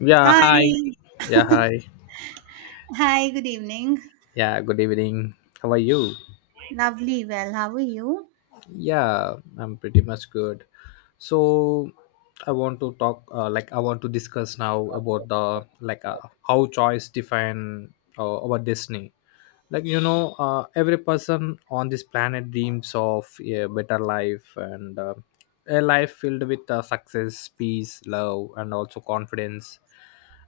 Yeah, hi. Hi. Yeah, hi. Hi, good evening. Yeah, good evening. How are you? Lovely. Well, how are you? Yeah, I'm pretty much good. So I want to talk, like I want to discuss now about the, how choice define our destiny. Every person on this planet dreams of a better life, and a life filled with success, peace, love, and also confidence,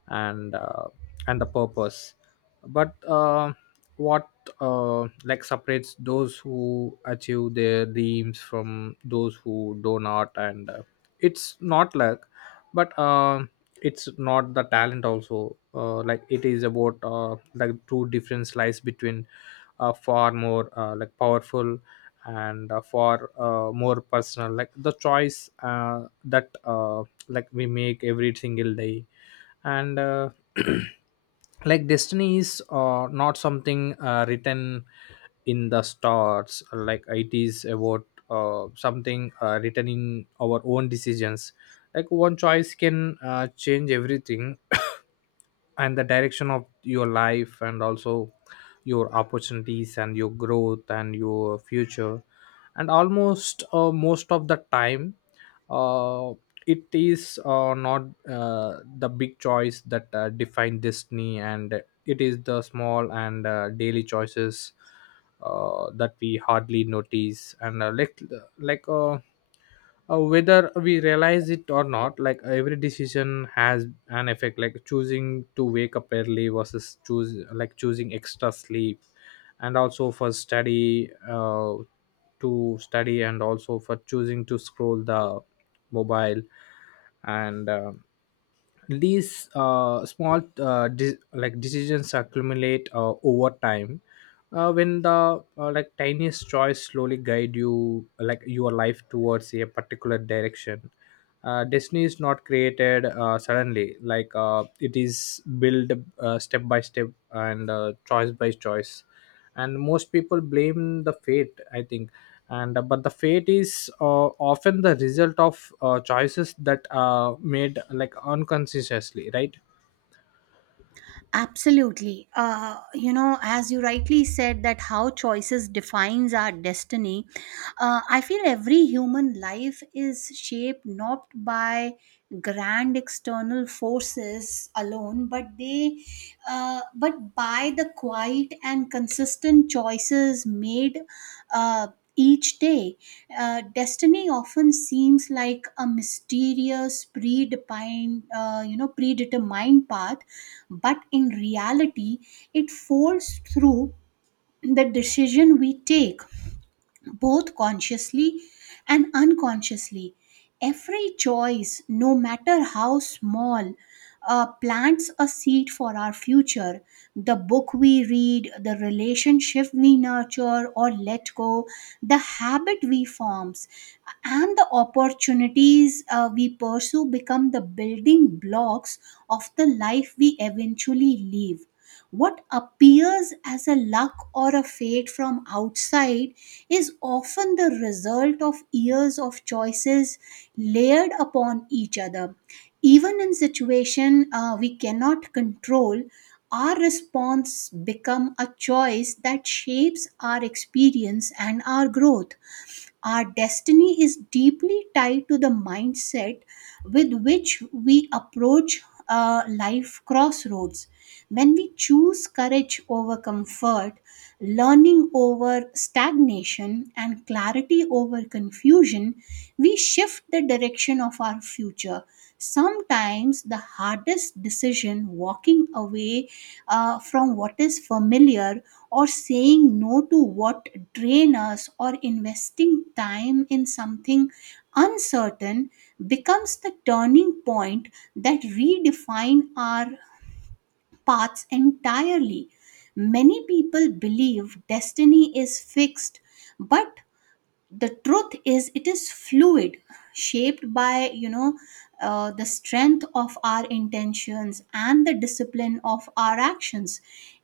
and uh, and the purpose. But what like separates those who achieve their dreams from those who do not, and it's not luck, but it's not the talent also. Like it is about, like two difference lies between far more, like powerful, and far more personal, like the choice that like we make every single day. And Like destiny is not something written in the stars, like it is about something written in our own decisions. Like one choice can change everything, and the direction of your life, and also your opportunities, and your growth, and your future. And almost most of the time, uh, it is not the big choice that define destiny, and it is the small and daily choices that we hardly notice. And like Whether we realize it or not, like every decision has an effect. Like choosing to wake up early versus choose like choosing extra sleep, and also for study to study, and also for choosing to scroll the mobile. And These small decisions accumulate over time, when the, like tiniest choice slowly guide you, like your life, towards a particular direction. Destiny is not created suddenly, it is built step by step, and choice by choice. And most people blame the fate, I think, and but the fate is often the result of choices that are made, like unconsciously, right? Absolutely. As you rightly said that how choices defines our destiny, I feel every human life is shaped not by grand external forces alone, but by the quiet and consistent choices made uh, each day. Destiny often seems like a mysterious, predefined, predetermined path, but in reality, it folds through the decision we take both consciously and unconsciously. Every choice, no matter how small, plants a seed for our future. The book we read, the relationship we nurture or let go, the habit we forms, and the opportunities we pursue become the building blocks of the life we eventually live. What appears as a luck or a fate from outside is often the result of years of choices layered upon each other. Even in situation we cannot control, our response become a choice that shapes our experience and our growth. Our destiny is deeply tied to the mindset with which we approach life crossroads. When we choose courage over comfort, learning over stagnation, and clarity over confusion, we shift the direction of our future. Sometimes the hardest decision, walking away from what is familiar, or saying no to what drain us, or investing time in something uncertain becomes the turning point that redefine our paths entirely. Many people believe destiny is fixed, but the truth is it is fluid, shaped by, the strength of our intentions and the discipline of our actions.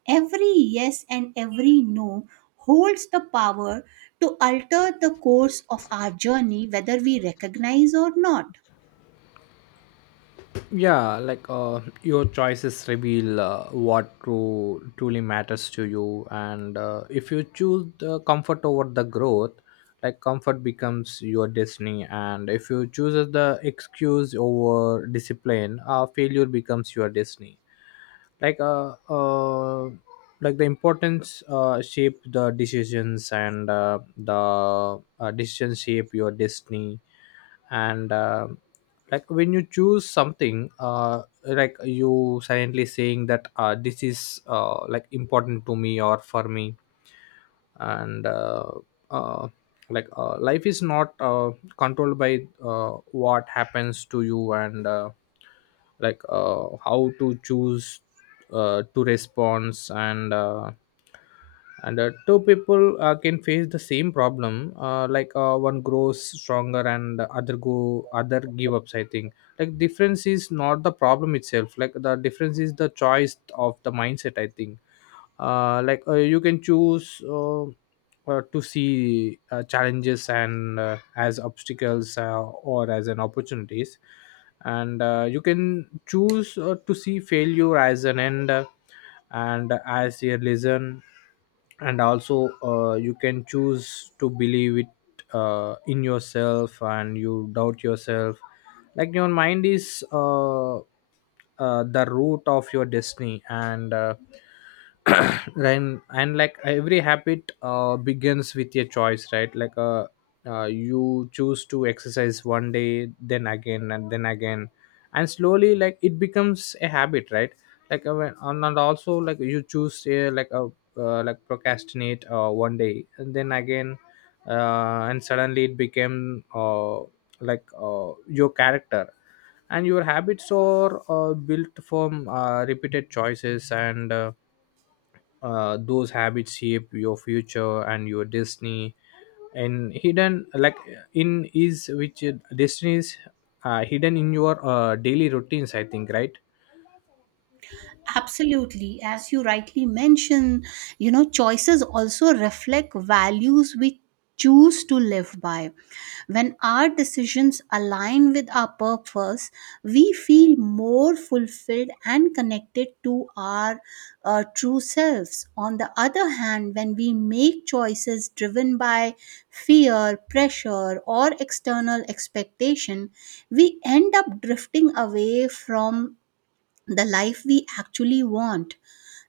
Every yes and every no holds the power to alter the course of our journey, whether we recognize or not. Yeah, your choices reveal what true truly matters to you. And If you choose the comfort over the growth, like comfort becomes your destiny. And if you choose the excuse over discipline, failure becomes your destiny. like uh, uh like the importance shape the decisions, and the decision shape your destiny. And Like when you choose something, like you silently saying that this is, like important to me or for me. And uh, like life is not controlled by what happens to you, and like how to choose to respond. And Two people can face the same problem. One grows stronger and the other go other give ups, I think. Like difference is not the problem itself, like the difference is the choice of the mindset, I think. You can choose, to see challenges, and as obstacles or as an opportunities. And You can choose to see failure as an end and as a lesson. And also you can choose to believe it in yourself and you doubt yourself. Like your mind is, the root of your destiny. And And like every habit begins with a choice, right? You choose to exercise one day, then again, and then again, and slowly like it becomes a habit, right? And also like you choose, like procrastinate one day and then again, and suddenly it became, your character. And your habits are built from repeated choices, and those habits shape your future and your destiny. And hidden like in is which Destiny is hidden in your daily routines, I think, right? Absolutely. As you rightly mention, choices also reflect values we choose to live by. When our decisions align with our purpose, we feel more fulfilled and connected to our true selves. On the other hand, when we make choices driven by fear, pressure, or external expectation, we end up drifting away from the life we actually want.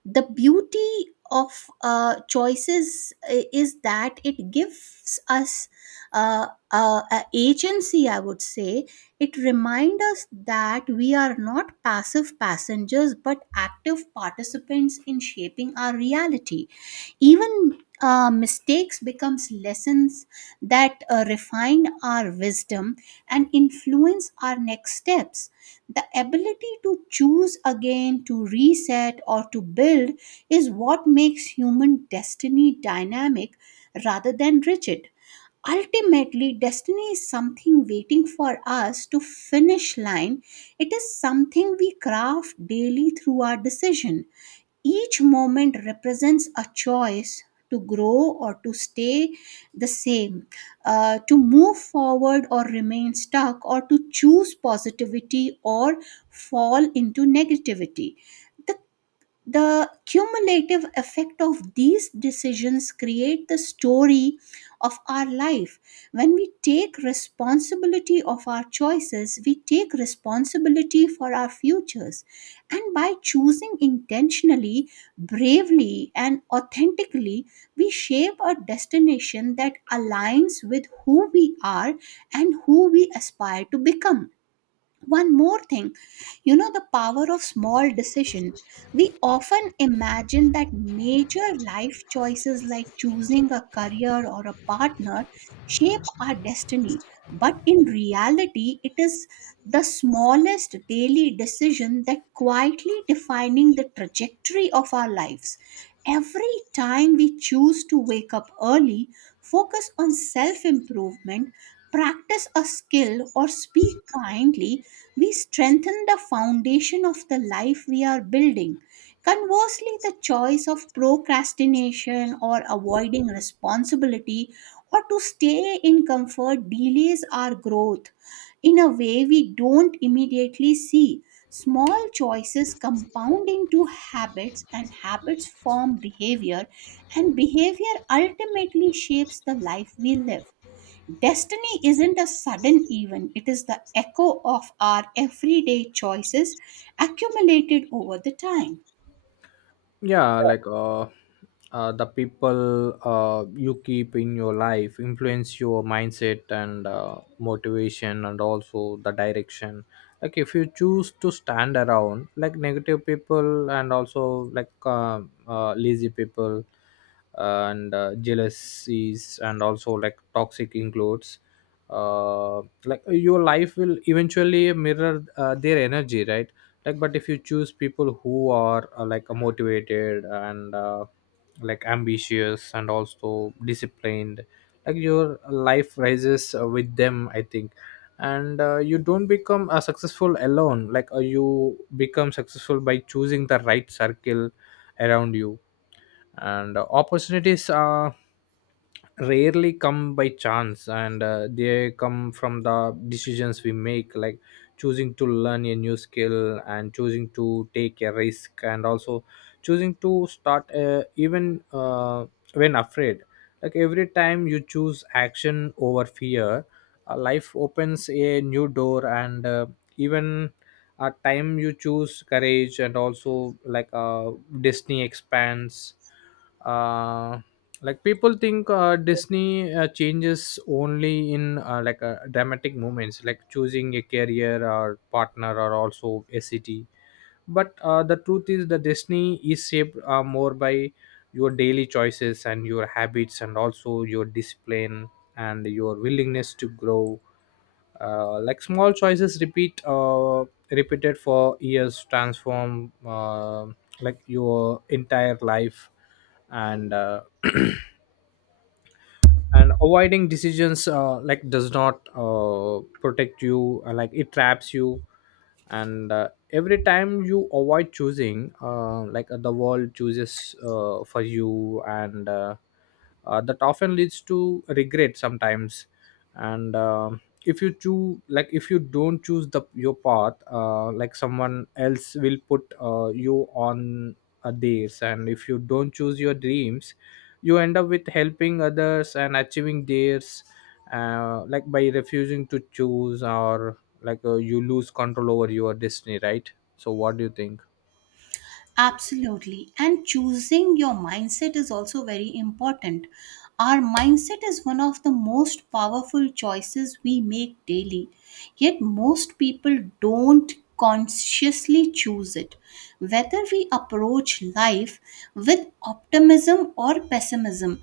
The beauty of choices is that it gives us a agency, I would say. It reminds us that we are not passive passengers but active participants in shaping our reality. Even mistakes becomes lessons that refine our wisdom and influence our next steps. The ability to choose again, to reset or to build, is what makes human destiny dynamic rather than rigid. Ultimately destiny is something waiting for us to finish line. It is something we craft daily through our decision. Each moment represents a choice to grow or to stay the same, to move forward or remain stuck, or to choose positivity or fall into negativity. The the cumulative effect of these decisions create the story of our life. When we take responsibility of our choices, we take responsibility for our futures. And by choosing intentionally, bravely, and authentically, we shape a destination that aligns with who we are and who we aspire to become. One more thing, the power of small decision. We often imagine that major life choices, like choosing a career or a partner, shape our destiny. But in reality, it is the smallest daily decision that quietly defining the trajectory of our lives. Every time we choose to wake up early, focus on self improvement, practice a skill, or speak kindly, we strengthen the foundation of the life we are building. Conversely, the choice of procrastination or avoiding responsibility or to stay in comfort delays our growth in a way we don't immediately see. Small choices compound into habits, and habits form behavior, and behavior ultimately shapes the life we live. Destiny isn't a sudden event, it is the echo of our everyday choices accumulated over the time. Yeah, the people you keep in your life influence your mindset, and motivation, and also the direction. Like if you choose to stand around like negative people, and also lazy people, and jealousies, and also like toxic includes, like your life will eventually mirror their energy, right? Like, but if you choose people who are, motivated, and like ambitious and also disciplined, like your life rises with them, I think. And You don't become successful alone. You become successful by choosing the right circle around you. And opportunities are rarely come by chance, and they come from the decisions we make. Like choosing to learn a new skill, and choosing to take a risk, and also choosing to start, even when afraid. Like every time you choose action over fear, life opens a new door. And Even a time you choose courage, and also disney expands. uh, like people think disney changes only in, dramatic moments, like choosing a career or partner or also a city. But the truth is the disney is shaped more by your daily choices, and your habits, and also your discipline, and your willingness to grow. Like small choices repeated for years transform, like your entire life. And And avoiding decisions, like does not protect you, like it traps you. And Every time you avoid choosing, the world chooses for you, and that often leads to regret sometimes. And if you choose, like if you don't choose the your path, like someone else will put you on theirs. And if you don't choose your dreams, you end up with helping others and achieving theirs. Like by refusing to choose, or like you lose control over your destiny, right? So what do you think? Absolutely. And choosing your mindset is also very important. Our mindset is one of the most powerful choices we make daily. Yet, most people don't consciously choose it. Whether we approach life with optimism or pessimism,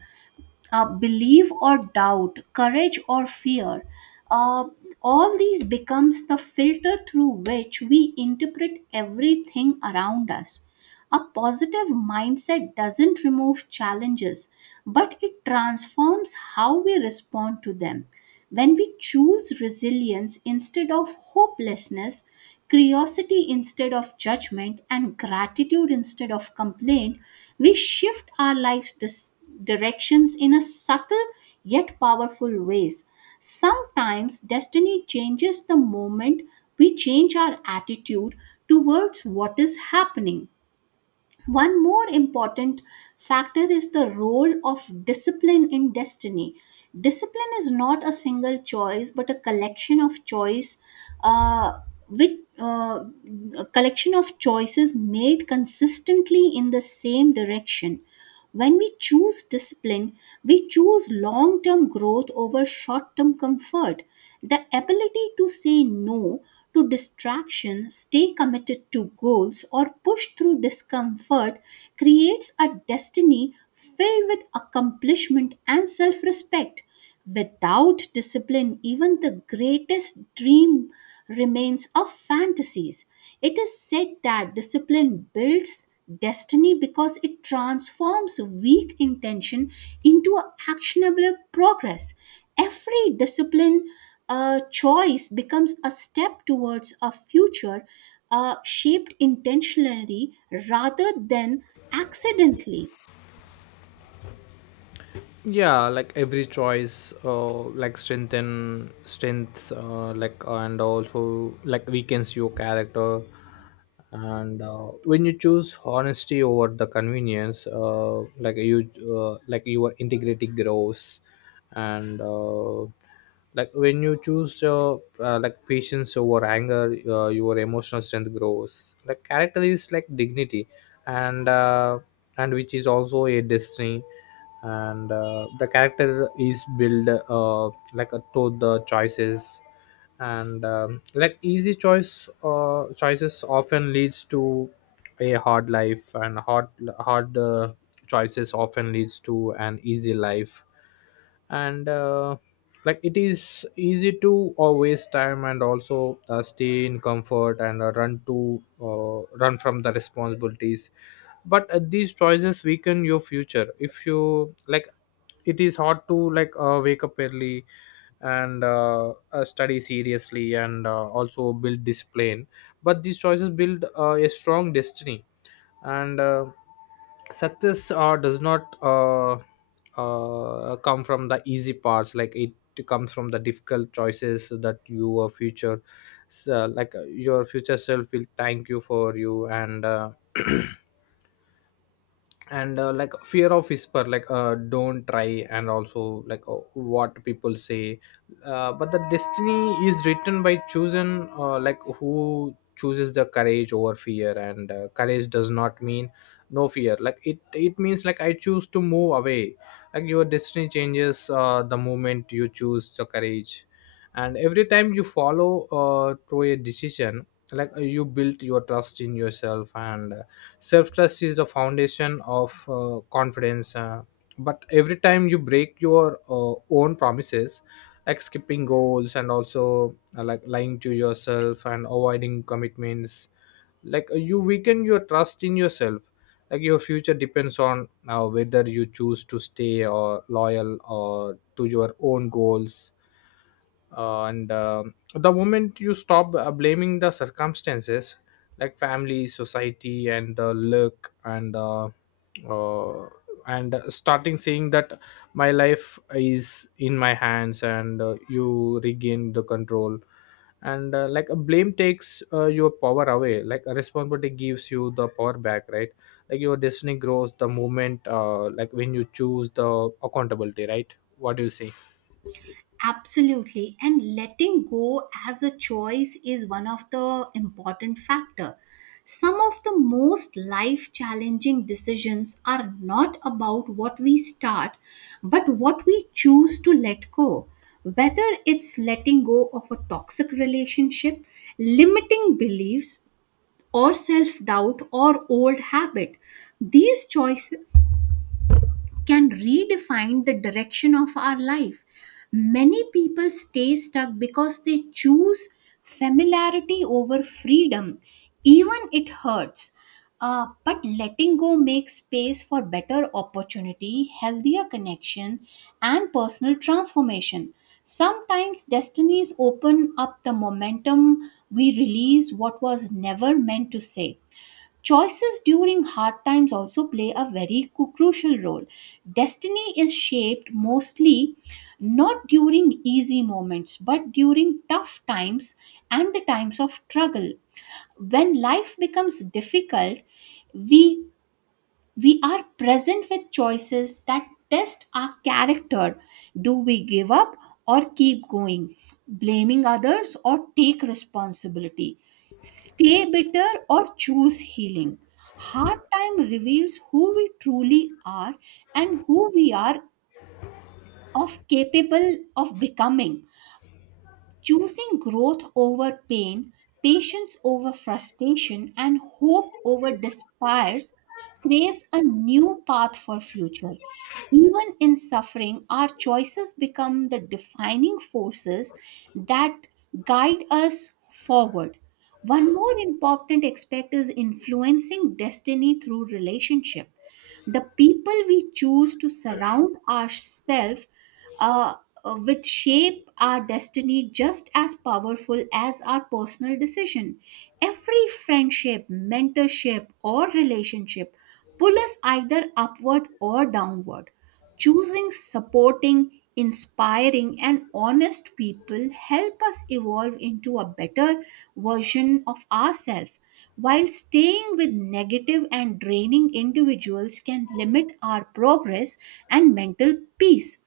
belief or doubt, courage or fear. Uh, all these becomes the filter through which we interpret everything around us. A positive mindset doesn't remove challenges, but it transforms how we respond to them. When we choose resilience instead of hopelessness, curiosity instead of judgment, and gratitude instead of complaint, we shift our life's directions in a subtle yet powerful ways. Sometimes destiny changes the moment we change our attitude towards what is happening. One more important factor is the role of discipline in destiny. Discipline is not a single choice, but a collection of choice, uh, with a collection of choices made consistently in the same direction. When we choose discipline, we choose long term growth over short term comfort. The ability to say no to distraction, stay committed to goals, or push through discomfort creates a destiny filled with accomplishment and self respect. Without discipline, even the greatest dream remains of fantasies. It is said that discipline builds destiny because it transforms weak intention into a actionable progress. Every discipline choice becomes a step towards a future shaped intentionally rather than accidentally. Yeah, like every choice, like strengthen strengths, like and also like weakens your character. And When you choose honesty over the convenience, like your integrity grows. And Like when you choose, like patience over anger, your emotional strength grows. Like character is like dignity, and uh, and which is also a destiny. And The character is built, to the choices. And like easy choice Choices often leads to a hard life, and hard choices often leads to an easy life. And Like it is easy to waste time, and also stay in comfort, and run to run from the responsibilities. But these choices weaken your future if you like. It is hard to wake up early, and study seriously, and also build discipline, but these choices build a strong destiny. And Success does not come from the easy parts, like it comes from the difficult choices that your future. So, your future self will thank you for you. And and Like fear of whisper, don't try, and also what people say, but the destiny is written by chosen, like who chooses the courage over fear. And Courage does not mean no fear, like it means like I choose to move away. Like your destiny changes the moment you choose the courage. And every time you follow through a decision, you build your trust in yourself, and self trust is the foundation of confidence. But every time you break your own promises, like skipping goals, and also like lying to yourself, and avoiding commitments, you weaken your trust in yourself. Like your future depends on whether you choose to stay or loyal or to your own goals. And the moment you stop blaming the circumstances, like family, society, and the luck, uh, and starting saying that my life is in my hands, and you regain the control. And Like a blame takes your power away, like a responsibility gives you the power back, right? Like your destiny grows the moment, when you choose the accountability, right? What do you say? Absolutely. And letting go as a choice is one of the important factor. Some of the most life challenging decisions are not about what we start but what we choose to let go, whether it's letting go of a toxic relationship, limiting beliefs, or self doubt, or old habit. These choices can redefine the direction of our life. Many people stay stuck because they choose familiarity over freedom, even it hurts. But letting go makes space for better opportunity, healthier connection, and personal transformation. Sometimes destinies open up the momentum we release what was never meant to say. Choices during hard times also play a very crucial role. Destiny is shaped mostly not during easy moments, but during tough times and the times of struggle. When life becomes difficult, we we are present with choices that test our character. Do we give up or keep going? Blaming others or take responsibility? Stay bitter or choose healing? Hard time reveals who we truly are and who we are of capable of becoming. Choosing growth over pain, patience over frustration, and hope over despair craves a new path for future. Even in suffering, our choices become the defining forces that guide us forward. One more important aspect is influencing destiny through relationship. The people we choose to surround ourselves uh, with shape our destiny just as powerful as our personal decision. Every friendship, mentorship, or relationship pull us either upward or downward. Choosing supporting, inspiring, and honest people help us evolve into a better version of ourselves, while staying with negative and draining individuals can limit our progress and mental peace.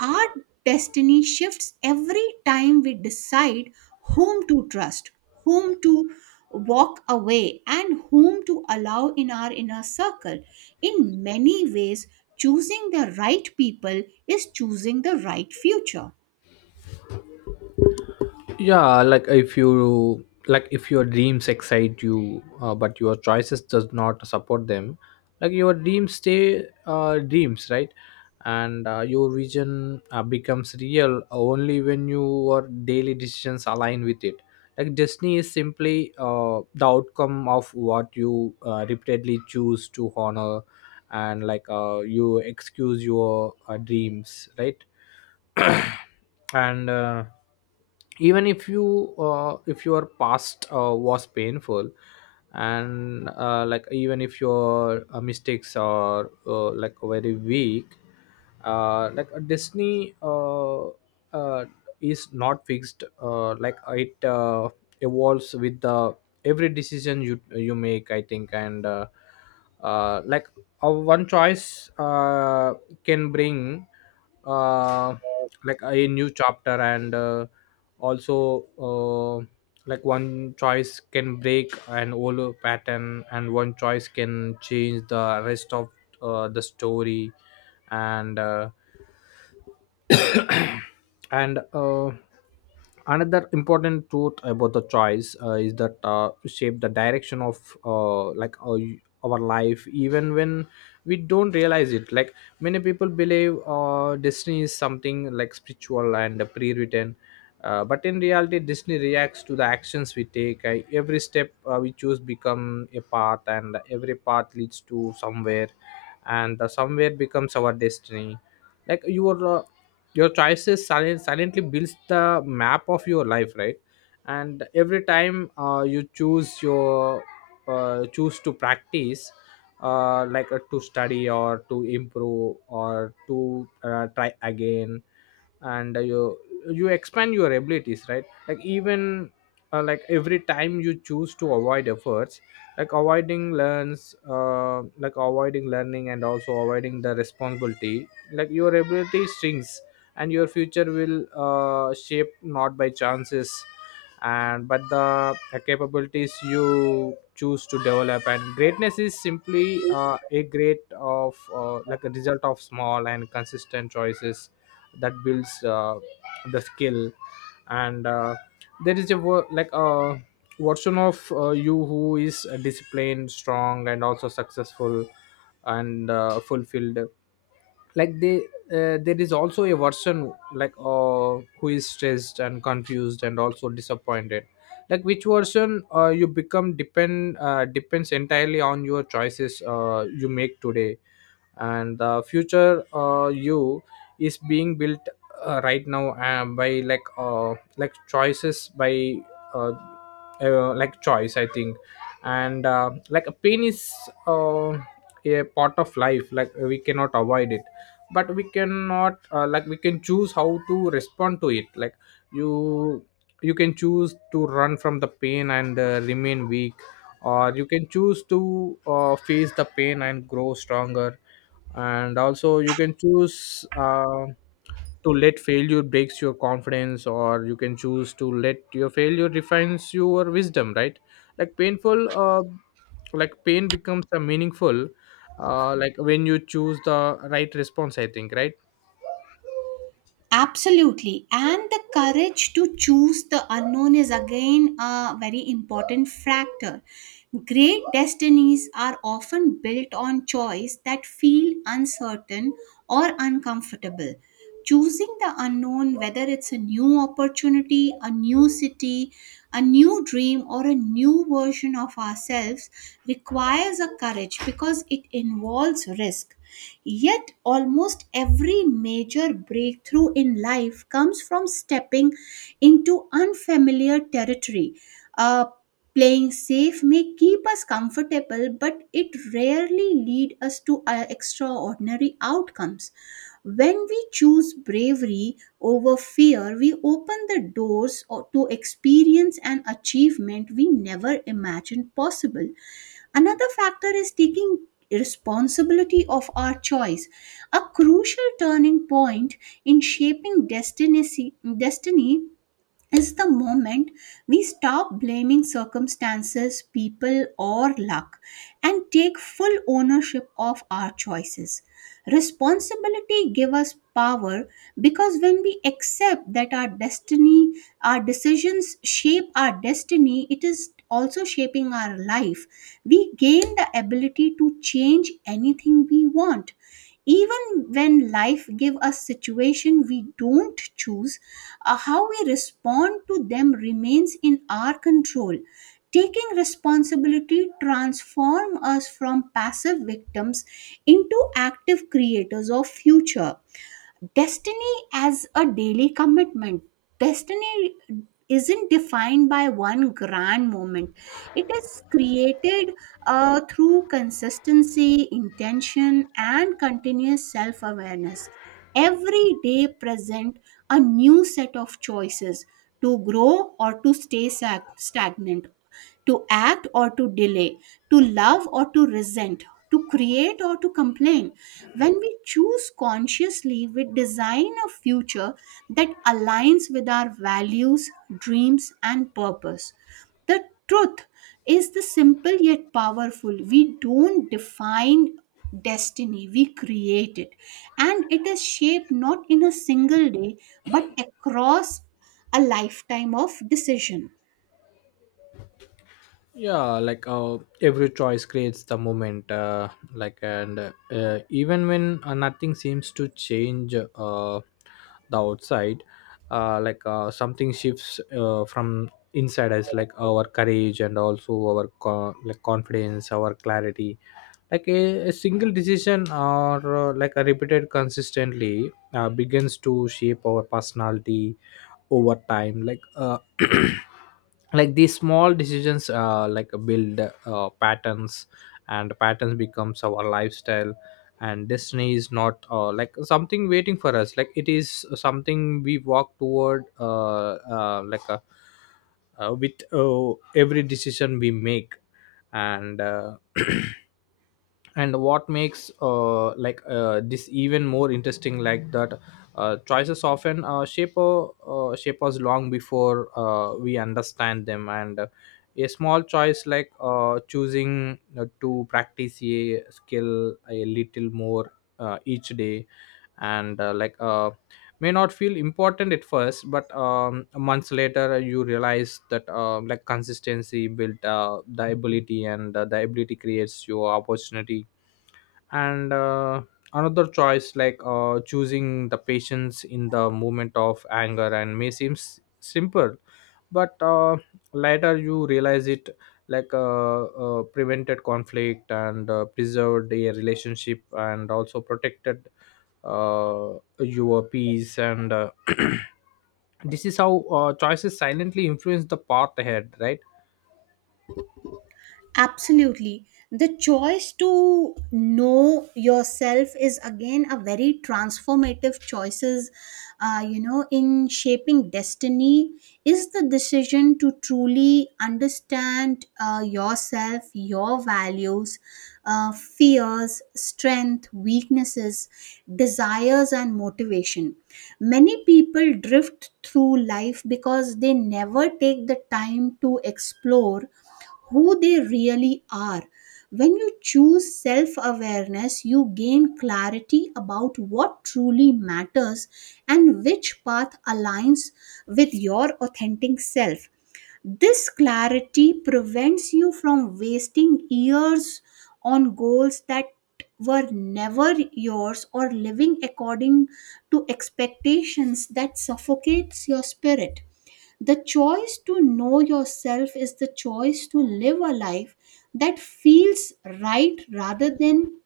Our destiny shifts every time we decide whom to trust, whom to walk away, and whom to allow in our inner circle. In many ways, choosing the right people is choosing the right future. Yeah, like if you like, if your dreams excite you, but your choices does not support them, like your dreams stay, dreams, right? and Your vision becomes real only when your daily decisions align with it. Like destiny is simply the outcome of what you repeatedly choose to honor. And you excuse your dreams, right? and Even if you, if your past was painful, And like even if your mistakes are like very weak, like a destiny uh, is not fixed, like it evolves with the every decision you make I think. And like One choice can bring uh, like a new chapter, and also like one choice can break an old pattern, and one choice can change the rest of the story. And uh, and Another important truth about the choice is that shape the direction of uh, like our, our life even when we don't realize it. Like many people believe destiny is something like spiritual and pre-written, but in reality destiny reacts to the actions we take. Every step we choose become a path, and every path leads to somewhere, and the somewhere becomes our destiny. Like your choices silently builds the map of your life, right? And every time you choose to practice, to study or to improve or to try again. And You expand your abilities, right? Like even like every time you choose to avoid efforts, like avoiding learns, like avoiding learning and also avoiding the responsibility, like your ability shrinks, and your future will shape not by chances and but the capabilities you choose to develop. And greatness is simply a great of like a result of small and consistent choices that builds the skill. And There is a version of you who is disciplined, strong and also successful and fulfilled. Like they There is also a version who is stressed and confused and also disappointed. Like which version you become depends entirely on your choices you make today. And the future you is being built right now, by like choices by uh, like choice, I think. And Like a pain is uh, a part of life, like we cannot avoid it, but we cannot like we can choose how to respond to it. Like you you can choose to run from the pain and remain weak, or you can choose to face the pain and grow stronger. And also you can choose to let failure breaks your confidence, or you can choose to let your failure refines your wisdom, right? Like painful like pain becomes a meaningful like when you choose the right response, I think, right? Absolutely. And the courage to choose the unknown is again a very important factor. Great destinies are often built on choice that feel uncertain or uncomfortable. Choosing the unknown, whether it's a new opportunity, a new city, a new dream, or a new version of ourselves, requires a courage because it involves risk. Yet, almost every major breakthrough in life comes from stepping into unfamiliar territory. Uh, Playing safe may keep us comfortable, but it rarely leads us to extraordinary outcomes. When we choose bravery over fear, we open the doors to experience and achievement we never imagined possible. Another factor is taking responsibility of our choice, a crucial turning point in shaping destiny, is the moment we stop blaming circumstances, people, or luck and take full ownership of our choices. Responsibility gives us power, because when we accept that our decisions shape our destiny, it is also shaping our life. We gain the ability to change anything we want. Even when life give us situation we don't choose, how we respond to them remains in our control. Taking responsibility transform us from passive victims into active creators of future. Destiny as a daily commitment. Destiny isn't defined by one grand moment, it is created through consistency, intention, and continuous self-awareness. Every day present a new set of choices to grow or to stay stagnant, to act or to delay, to love or to resent, to create or to complain. When we choose consciously, we design a future that aligns with our values, dreams, and purpose. The truth is the simple yet powerful. We don't define destiny, we create it. And it is shaped not in a single day, but across a lifetime of decision. Yeah, like every choice creates the moment. Like and Even when nothing seems to change the outside, something shifts from inside us, like our courage and also our confidence, our clarity. Like a single decision or like a repeated consistently begins to shape our personality over time. Like these small decisions like build patterns, and patterns becomes our lifestyle. And destiny is not like something waiting for us, like it is something we walk toward uh, like a, with every decision we make. And And what makes this even more interesting, like that choices often shape us long before we understand them. And A small choice like choosing to practice a skill a little more each day, and like may not feel important at first, but months later you realize that like consistency built the ability, and the ability creates your opportunity. And Another choice like choosing the patience in the moment of anger and may seem simple, but later you realize it, prevented conflict and preserved a relationship and also protected uh, your peace. And This is how choices silently influence the path ahead, right? Absolutely. The choice to know yourself is again a very transformative choices, in shaping destiny is the decision to truly understand yourself, your values, fears, strength, weaknesses, desires, and motivation. Many people drift through life because they never take the time to explore who they really are. When you choose self awareness, you gain clarity about what truly matters and which path aligns with your authentic self. This clarity prevents you from wasting years on goals that were never yours or living according to expectations that suffocates your spirit. The choice to know yourself is the choice to live a life that feels right rather than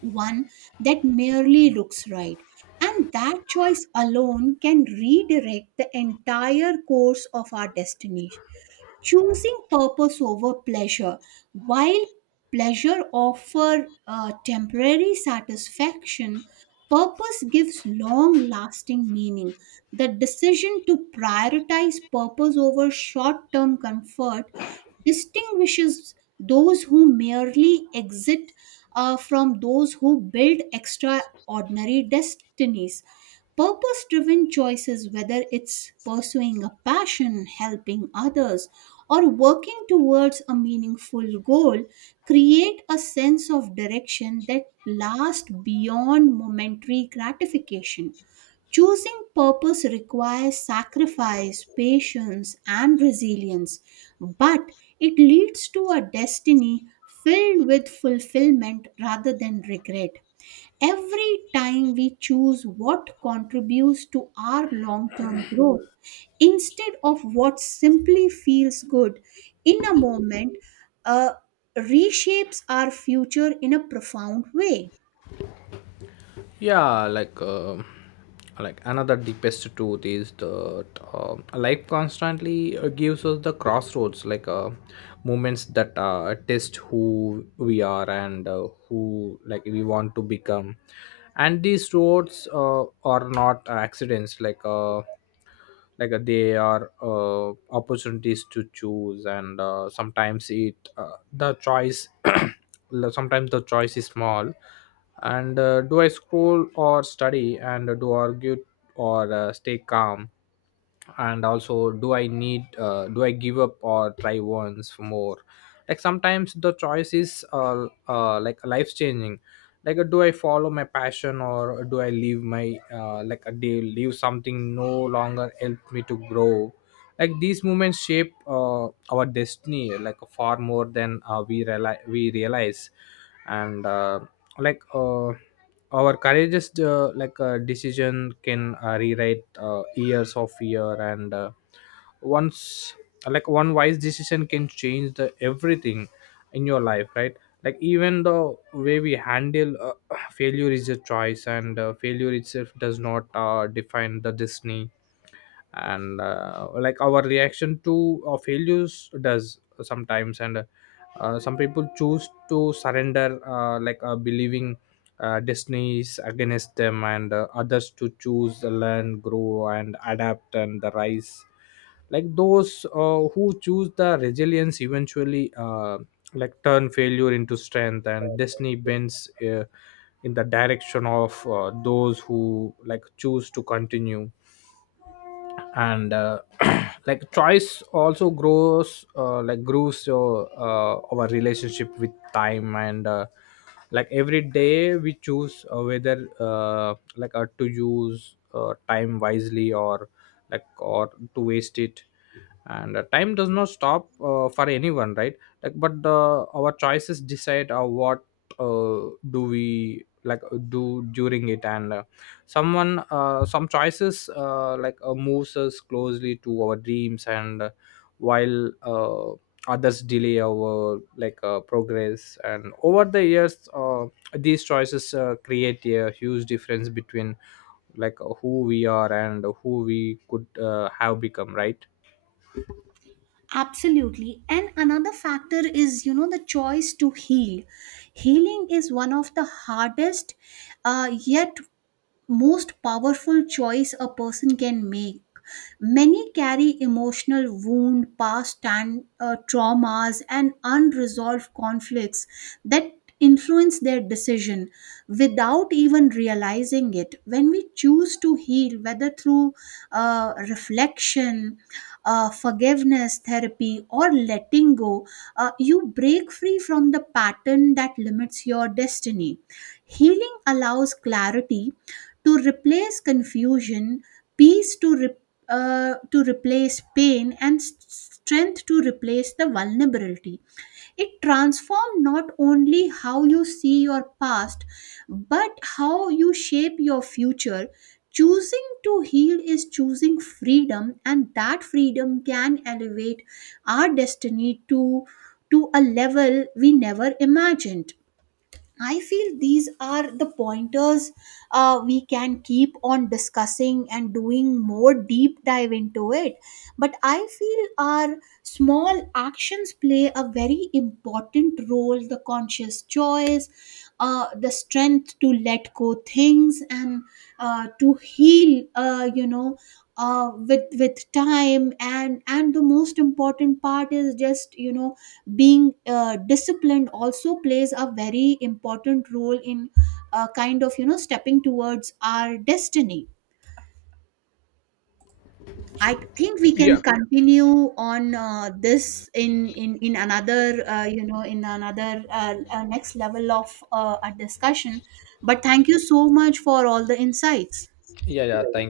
one that merely looks right. And that choice alone can redirect the entire course of our destiny. Choosing purpose over pleasure. While pleasure offers temporary satisfaction, purpose gives long lasting meaning. The decision to prioritize purpose over short term comfort distinguishes those who merely exit from those who build extraordinary destinies. Purpose driven choices, whether it's pursuing a passion, helping others, or working towards a meaningful goal, create a sense of direction that lasts beyond momentary gratification. Choosing purpose requires sacrifice, patience, and resilience, but it leads to a destiny filled with fulfillment rather than regret. Every time we choose what contributes to our long term growth instead of what simply feels good in a moment uh, reshapes our future in a profound way. Yeah, like another deepest truth is that life constantly gives us the crossroads, like moments that test who we are and who like we want to become. And these roads are not accidents, they are opportunities to choose. And sometimes it the choice sometimes the choice is small, and do I scroll or study, and do argue or stay calm. And also do I give up or try once more. Like sometimes the choice is like life changing, like do I follow my passion or do I leave my do leave something no longer help me to grow. Like these movements shape our destiny like far more than we realize. And like Our courageous decision can rewrite years of fear. And once like One wise decision can change the everything in your life, right? Like even the way we handle failure is a choice. And failure itself does not define the destiny, and like our reaction to failures does sometimes. And Some people choose to surrender, believing destinies against them, and others to choose the learn, grow and adapt and the rise. Like those who choose the resilience eventually like turn failure into strength, and destiny bends in the direction of those who like choose to continue. And Like choice also grows your our relationship with time. And Like every day we choose whether to use time wisely or like or to waste it. And Time does not stop for anyone, right? Like but the our choices decide what uh, do we like do during it. And someone Some choices moves us closely to our dreams, and while others delay our progress. And over the years these choices create a huge difference between who we are and who we could have become, right? Absolutely. And another factor is, the choice to heal. Healing is one of the hardest, yet most powerful choice a person can make. Many carry emotional wound, past and traumas, and unresolved conflicts that influence their decision without even realizing it. When we choose to heal, whether through reflection, forgiveness therapy, or letting go, you break free from the pattern that limits your destiny. Healing allows clarity to replace confusion, peace to replace pain, and strength to replace the vulnerability. It transforms not only how you see your past, but how you shape your future. Choosing to heal is choosing freedom, and that freedom can elevate our destiny to a level we never imagined. I feel these are the pointers we can keep on discussing and doing more deep dive into it. But I feel our small actions play a very important role, the conscious choice, the strength to let go things, and to heal, with time. And the most important part is, just, being disciplined also plays a very important role in, kind of, stepping towards our destiny. I think we can Yeah. continue on this in another, in another, next level of a discussion. But thank you so much for all the insights. Y allá está. Yeah.